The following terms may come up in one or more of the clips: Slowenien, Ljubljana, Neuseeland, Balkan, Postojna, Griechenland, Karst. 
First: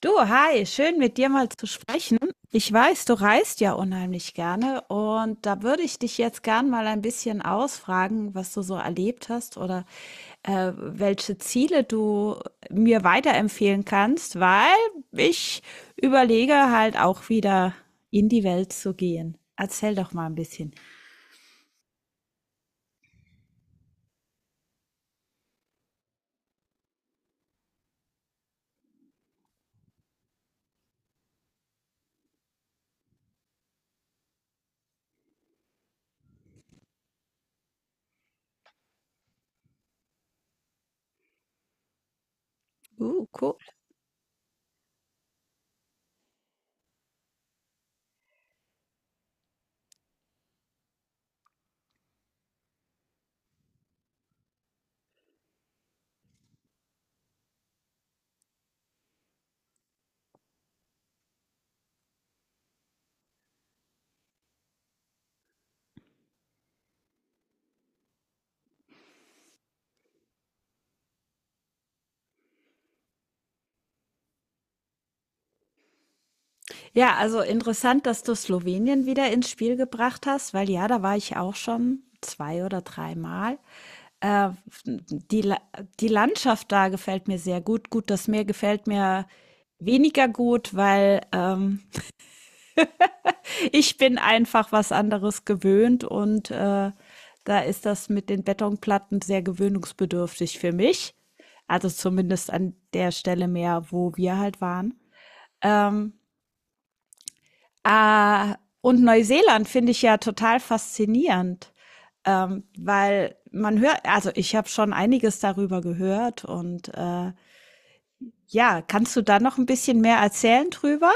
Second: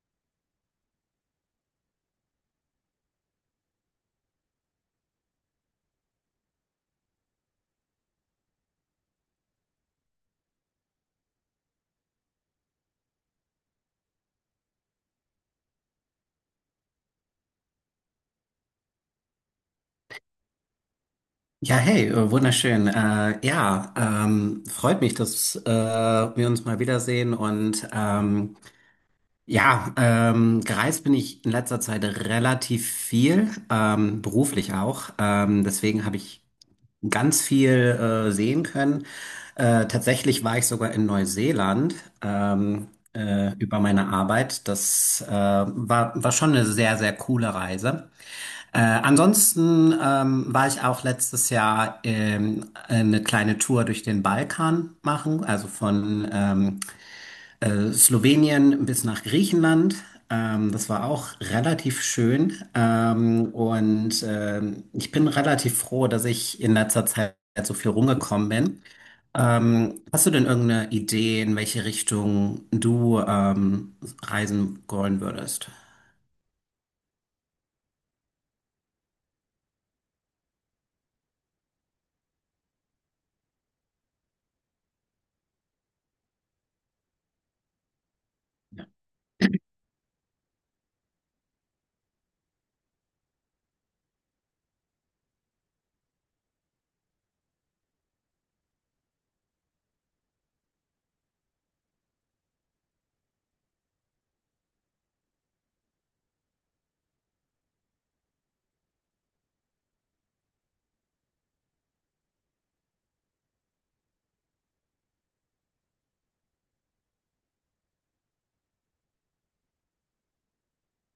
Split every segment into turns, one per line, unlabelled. Du, hi, schön mit dir mal zu sprechen. Ich weiß, du reist ja unheimlich gerne und da würde ich dich jetzt gern mal ein bisschen ausfragen, was du so erlebt hast oder welche Ziele du mir weiterempfehlen kannst, weil ich überlege halt auch wieder in die Welt zu gehen. Erzähl doch mal ein bisschen.
Ja, hey, wunderschön. Ja, freut mich, dass wir uns mal wiedersehen. Und ja, gereist bin ich in letzter Zeit relativ viel, beruflich auch. Deswegen habe ich ganz viel sehen können. Tatsächlich war ich sogar in Neuseeland ähm,
Cool.
über meine Arbeit. Das war schon eine sehr, sehr coole Reise. Ansonsten war ich auch letztes Jahr eine kleine Tour durch den Balkan machen, also von Slowenien bis nach Griechenland. Das war auch relativ schön. Ich bin relativ froh, dass ich in letzter Zeit so viel rumgekommen bin. Hast du denn irgendeine Idee, in welche Richtung du reisen wollen würdest?
Ja, also interessant, dass du Slowenien wieder ins Spiel gebracht hast, weil ja, da war ich auch schon zwei oder dreimal. Äh, die, La- Die Landschaft da gefällt mir sehr gut. Gut, das Meer gefällt mir weniger gut, weil ich bin einfach was anderes gewöhnt und da ist das mit den Betonplatten sehr gewöhnungsbedürftig für mich. Also zumindest an der Stelle mehr, wo wir halt waren. Ähm, Ah, und Neuseeland finde ich ja total faszinierend, weil man hört, also ich habe schon einiges darüber gehört und ja, kannst du da noch ein bisschen mehr erzählen drüber?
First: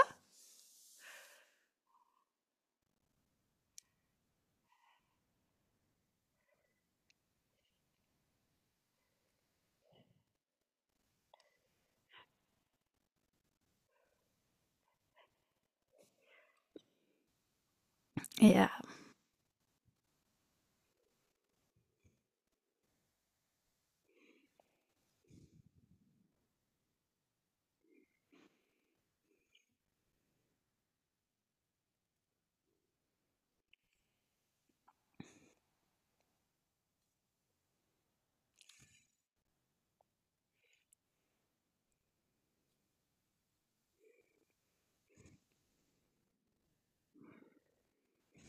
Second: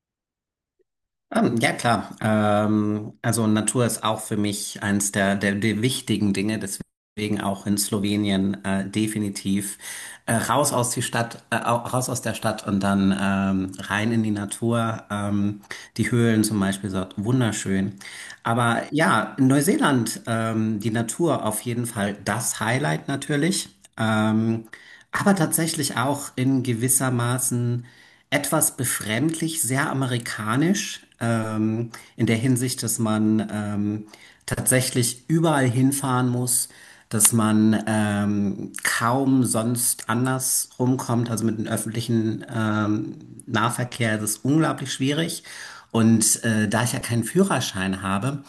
Ja, klar. Also Natur ist auch für mich eins der wichtigen Dinge, deswegen auch in Slowenien definitiv raus aus die Stadt, raus aus der Stadt und dann rein in die Natur. Die Höhlen zum Beispiel sind wunderschön.
Ja,
Aber ja, in Neuseeland die Natur auf jeden Fall das Highlight natürlich. Ähm, aber tatsächlich auch in gewissermaßen etwas befremdlich, sehr amerikanisch, in der Hinsicht, dass man tatsächlich überall hinfahren muss, dass man kaum sonst anders rumkommt, also mit dem öffentlichen Nahverkehr ist es unglaublich schwierig. Und da ich ja keinen Führerschein habe,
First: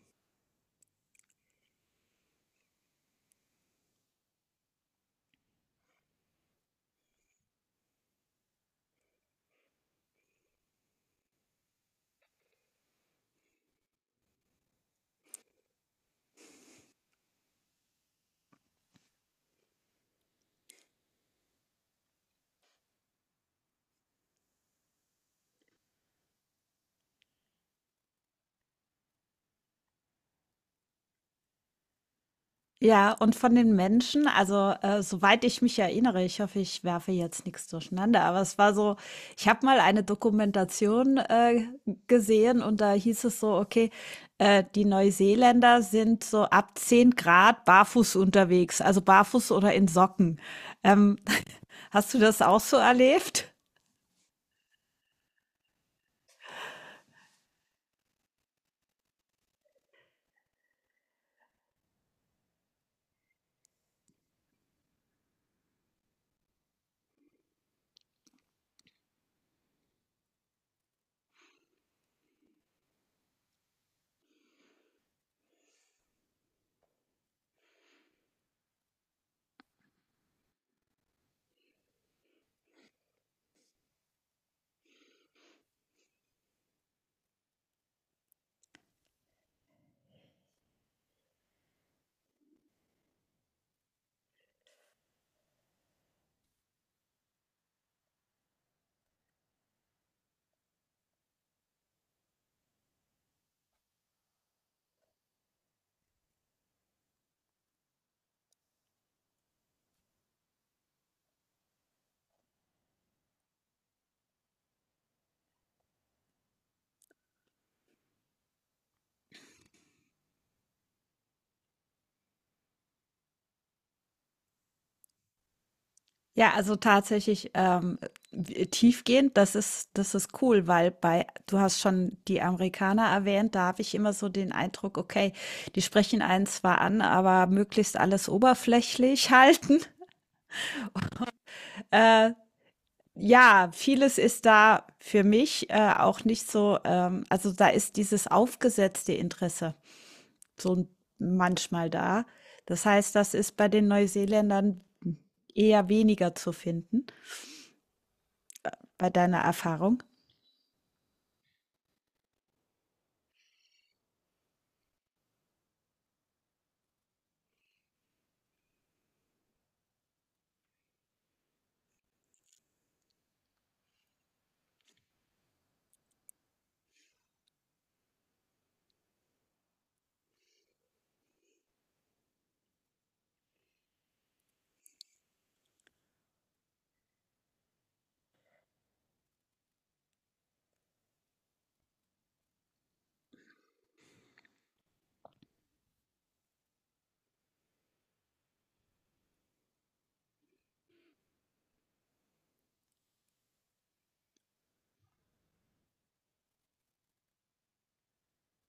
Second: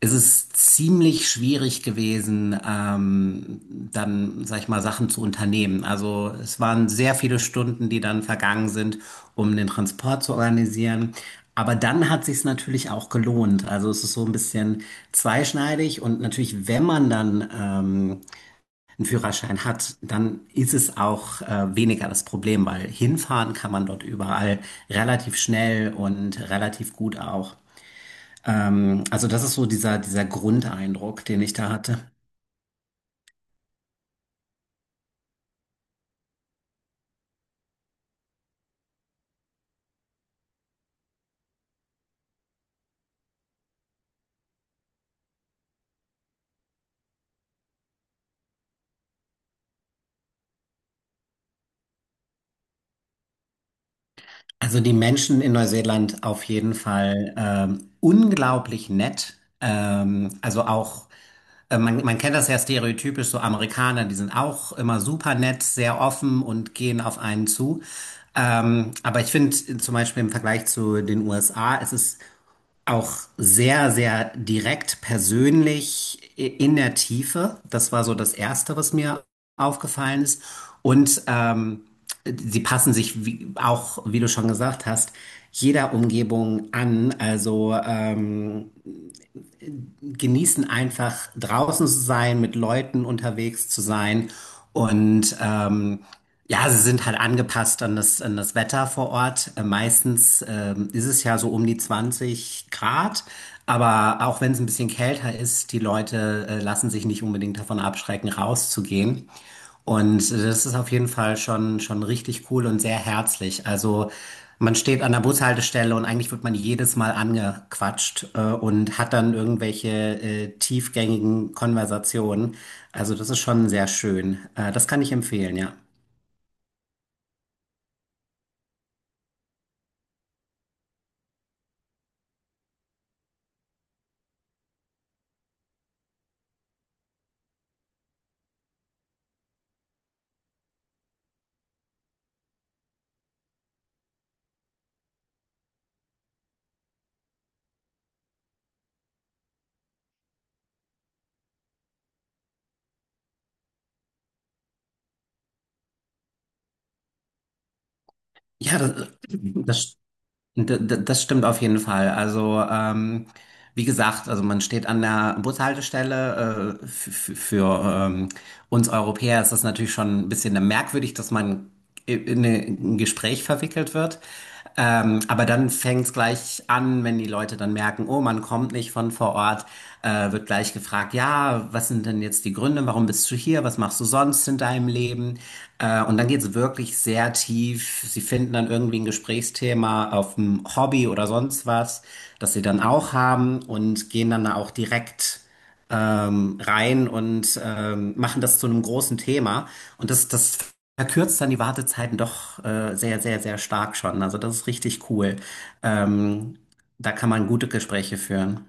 es ist ziemlich schwierig gewesen, dann, sag ich mal, Sachen zu unternehmen. Also es waren sehr viele Stunden, die dann vergangen sind, um den Transport zu organisieren. Aber dann hat sich's natürlich auch gelohnt. Also es ist so ein bisschen zweischneidig und natürlich, wenn man dann einen Führerschein hat, dann ist es auch weniger das Problem, weil hinfahren kann man dort überall relativ schnell und relativ gut auch. Also das ist so dieser Grundeindruck, den ich da hatte.
ja, und von den Menschen, also, soweit ich mich erinnere, ich hoffe, ich werfe jetzt nichts durcheinander, aber es war so, ich habe mal eine Dokumentation gesehen und da hieß es so, okay, die Neuseeländer sind so ab 10 Grad barfuß unterwegs, also barfuß oder in Socken. Ähm, hast du das auch so erlebt?
Also die Menschen in Neuseeland auf jeden Fall unglaublich nett. Also auch, man kennt das ja stereotypisch, so Amerikaner, die sind auch immer super nett, sehr offen und gehen auf einen zu. Aber ich finde zum Beispiel im Vergleich zu den USA, es ist auch sehr, sehr direkt persönlich in der Tiefe. Das war so das Erste, was mir aufgefallen ist. Und sie passen sich wie, auch, wie du schon gesagt hast, jeder Umgebung an. Also genießen einfach draußen zu sein, mit Leuten unterwegs zu sein und ja, sie sind halt angepasst an das Wetter vor Ort. Meistens ist es ja so um die 20 Grad, aber auch wenn es ein bisschen kälter ist, die Leute lassen sich nicht unbedingt davon abschrecken, rauszugehen. Und das ist auf jeden Fall schon, schon richtig cool und sehr herzlich. Also man steht an der Bushaltestelle und eigentlich wird man jedes Mal angequatscht und hat dann irgendwelche tiefgängigen Konversationen. Also das ist schon sehr schön. Das kann ich empfehlen, ja.
Ja, also tatsächlich tiefgehend, das ist cool, weil bei, du hast schon die Amerikaner erwähnt, da habe ich immer so den Eindruck, okay, die sprechen einen zwar an, aber möglichst alles oberflächlich halten. Äh, ja, vieles ist da für mich auch nicht so, also da ist dieses aufgesetzte Interesse so manchmal da. Das heißt, das ist bei den Neuseeländern eher weniger zu finden,
Ja, das,
bei deiner
das
Erfahrung.
D d- das stimmt auf jeden Fall. Also, wie gesagt, also man steht an der Bushaltestelle. Für ähm, uns Europäer ist das natürlich schon ein bisschen merkwürdig, dass man in ein Gespräch verwickelt wird. Aber dann fängt es gleich an, wenn die Leute dann merken, oh, man kommt nicht von vor Ort. Telefonat wird gleich gefragt, ja, was sind denn jetzt die Gründe, warum bist du hier, was machst du sonst in deinem Leben? Und dann geht es wirklich sehr tief. Sie finden dann irgendwie ein Gesprächsthema auf ein Hobby oder sonst was, das sie dann auch haben und gehen dann da auch direkt rein und machen das zu einem großen Thema. Und das verkürzt dann die Wartezeiten doch sehr, sehr, sehr stark schon. Also das ist richtig cool. Ähm, Da kann man gute Gespräche führen.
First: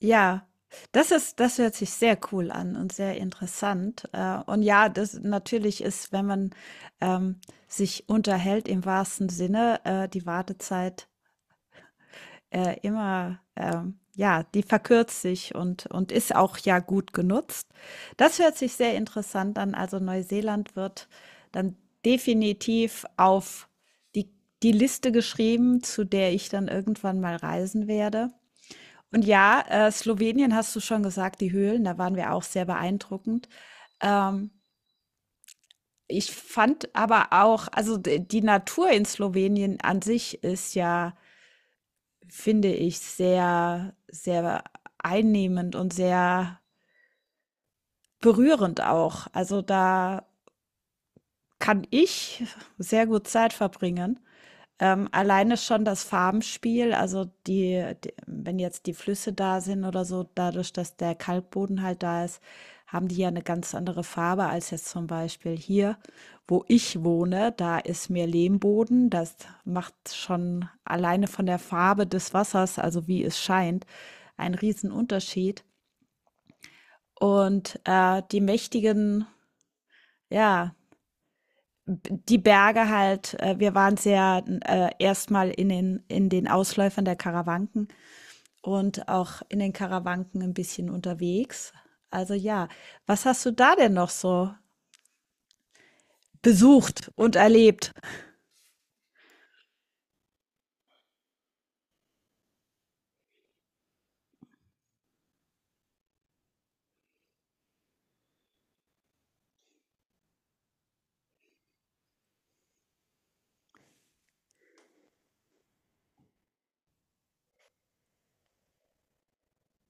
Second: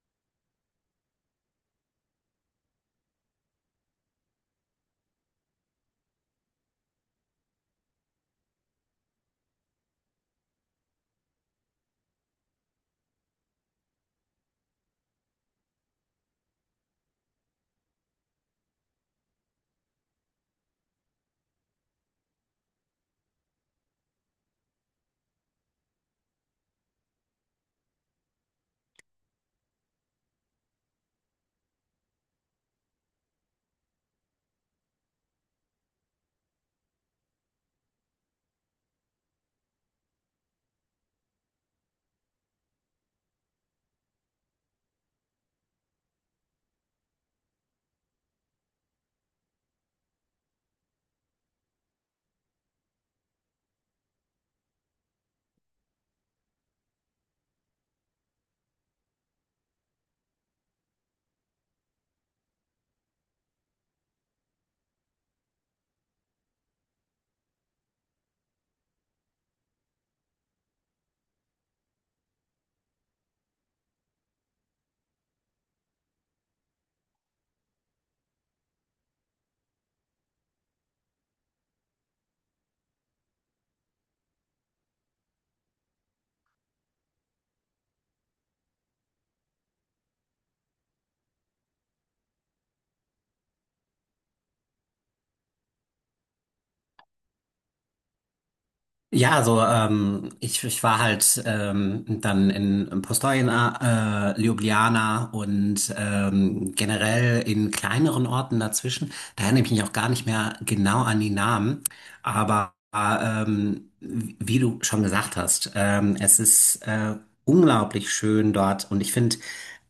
Ja, das hört sich sehr cool an und sehr interessant. Und ja, das natürlich ist, wenn man, ähm, sich unterhält im wahrsten Sinne, die Wartezeit, immer, ja, die verkürzt sich und ist auch ja gut genutzt. Das hört sich sehr interessant an. Also, Neuseeland wird dann definitiv auf die die Liste geschrieben, zu der ich dann irgendwann mal reisen werde. Und ja, Slowenien hast du schon gesagt, die Höhlen, da waren wir auch sehr beeindruckend. Ähm, ich fand aber auch, also die Natur in Slowenien an sich ist ja, finde ich, sehr, sehr einnehmend und sehr berührend auch. Also da kann ich sehr gut Zeit verbringen. Alleine schon das Farbenspiel, also die d wenn jetzt die Flüsse da sind oder so, dadurch, dass der Kalkboden halt da ist, haben die ja eine ganz andere Farbe als jetzt zum Beispiel hier, wo ich wohne. Da ist mehr Lehmboden. Das macht schon alleine von der Farbe des Wassers, also wie es scheint, einen riesen Unterschied. Und, die mächtigen, ja die Berge halt, wir waren sehr erstmal in den Ausläufern der Karawanken und auch in den Karawanken ein bisschen unterwegs. Also ja, was hast du da denn noch so besucht und erlebt?
Ja, also ich war halt dann in Postojna, Ljubljana und generell in kleineren Orten dazwischen. Da erinnere ich mich auch gar nicht mehr genau an die Namen. Aber wie wie du schon gesagt hast, es ist unglaublich schön dort und ich finde,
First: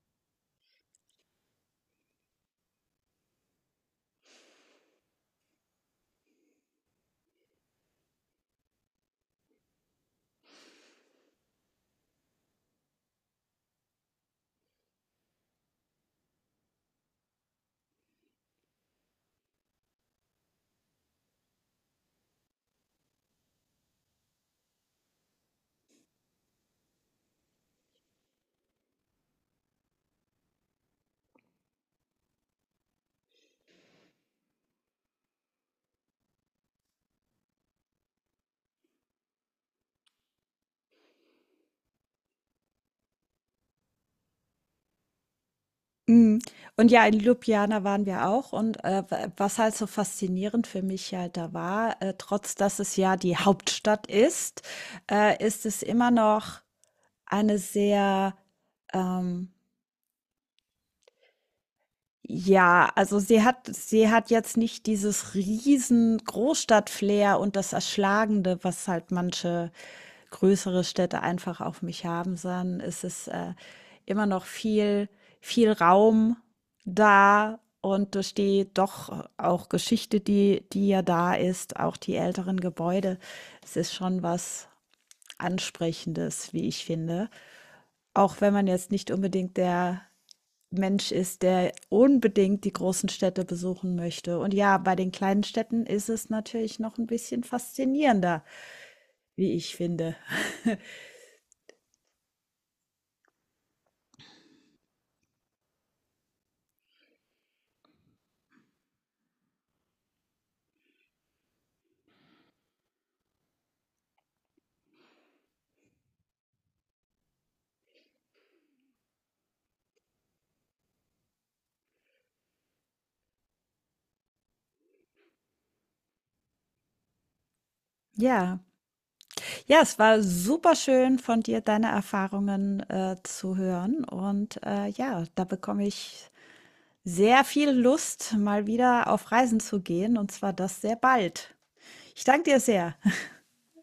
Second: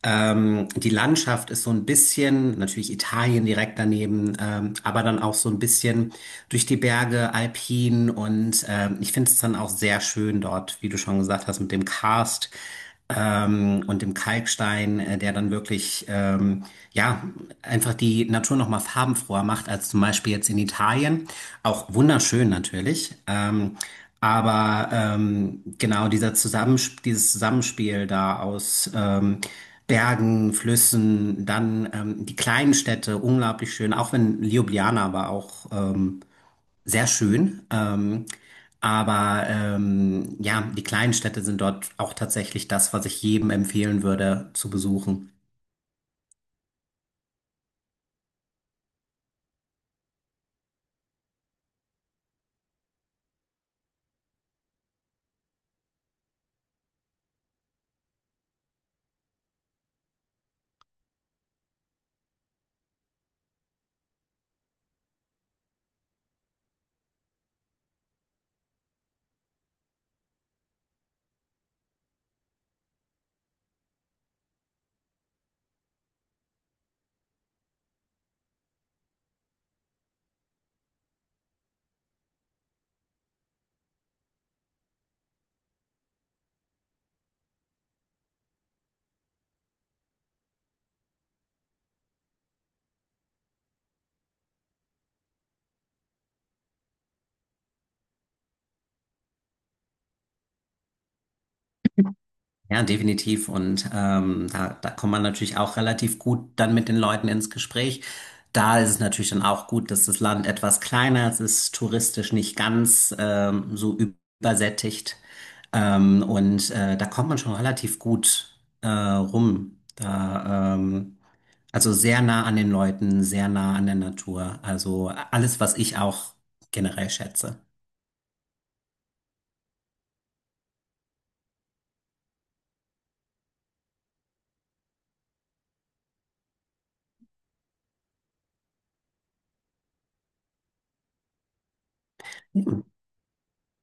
die Landschaft ist so ein bisschen, natürlich Italien direkt daneben, aber dann auch so ein bisschen durch die Berge, alpin und ich finde es dann auch sehr schön dort, wie du schon gesagt hast, mit dem Karst und dem Kalkstein, der dann wirklich ja einfach die Natur noch mal farbenfroher macht als zum Beispiel jetzt in Italien. Auch wunderschön natürlich. Genau dieser Zusammensp dieses Zusammenspiel da aus Bergen, Flüssen, dann die kleinen Städte, unglaublich schön, auch wenn Ljubljana war auch sehr schön. Ja, die kleinen Städte sind dort auch tatsächlich das, was ich jedem empfehlen würde zu besuchen.
Mm. Und ja, in Ljubljana waren wir auch. Und was halt so faszinierend für mich halt da war, trotz dass es ja die Hauptstadt ist, ist es immer noch eine sehr ähm, ja, also sie hat jetzt nicht dieses riesen Großstadt-Flair und das Erschlagende, was halt manche größere Städte einfach auf mich haben, sondern es ist immer noch viel, viel Raum da und durch die doch auch Geschichte, die ja da ist, auch die älteren Gebäude, es ist schon was Ansprechendes, wie ich finde. Auch wenn man jetzt nicht unbedingt der Mensch ist, der unbedingt die großen Städte besuchen möchte. Und ja, bei den kleinen Städten ist es natürlich noch ein bisschen faszinierender, wie ich finde.
Ja, definitiv. Und da kommt man natürlich auch relativ gut dann mit den Leuten ins Gespräch. Da ist es natürlich dann auch gut, dass das Land etwas kleiner ist, es ist touristisch nicht ganz so übersättigt. Da kommt man schon relativ gut rum. Also sehr nah an den Leuten, sehr nah an der Natur. Also alles, was ich auch generell schätze.
Ja, ja, es war super schön von dir, deine Erfahrungen zu hören. Und ja, da bekomme ich sehr viel Lust, mal wieder auf Reisen zu gehen. Und zwar das sehr bald. Ich danke dir sehr.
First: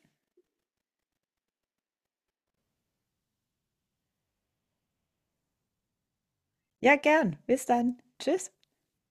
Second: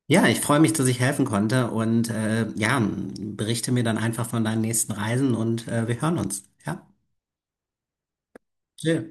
Ja, ich freue mich, dass ich helfen konnte und ja, berichte mir dann einfach von deinen nächsten Reisen und wir hören uns. Ja,
Ja, gern. Bis dann. Tschüss.
chill.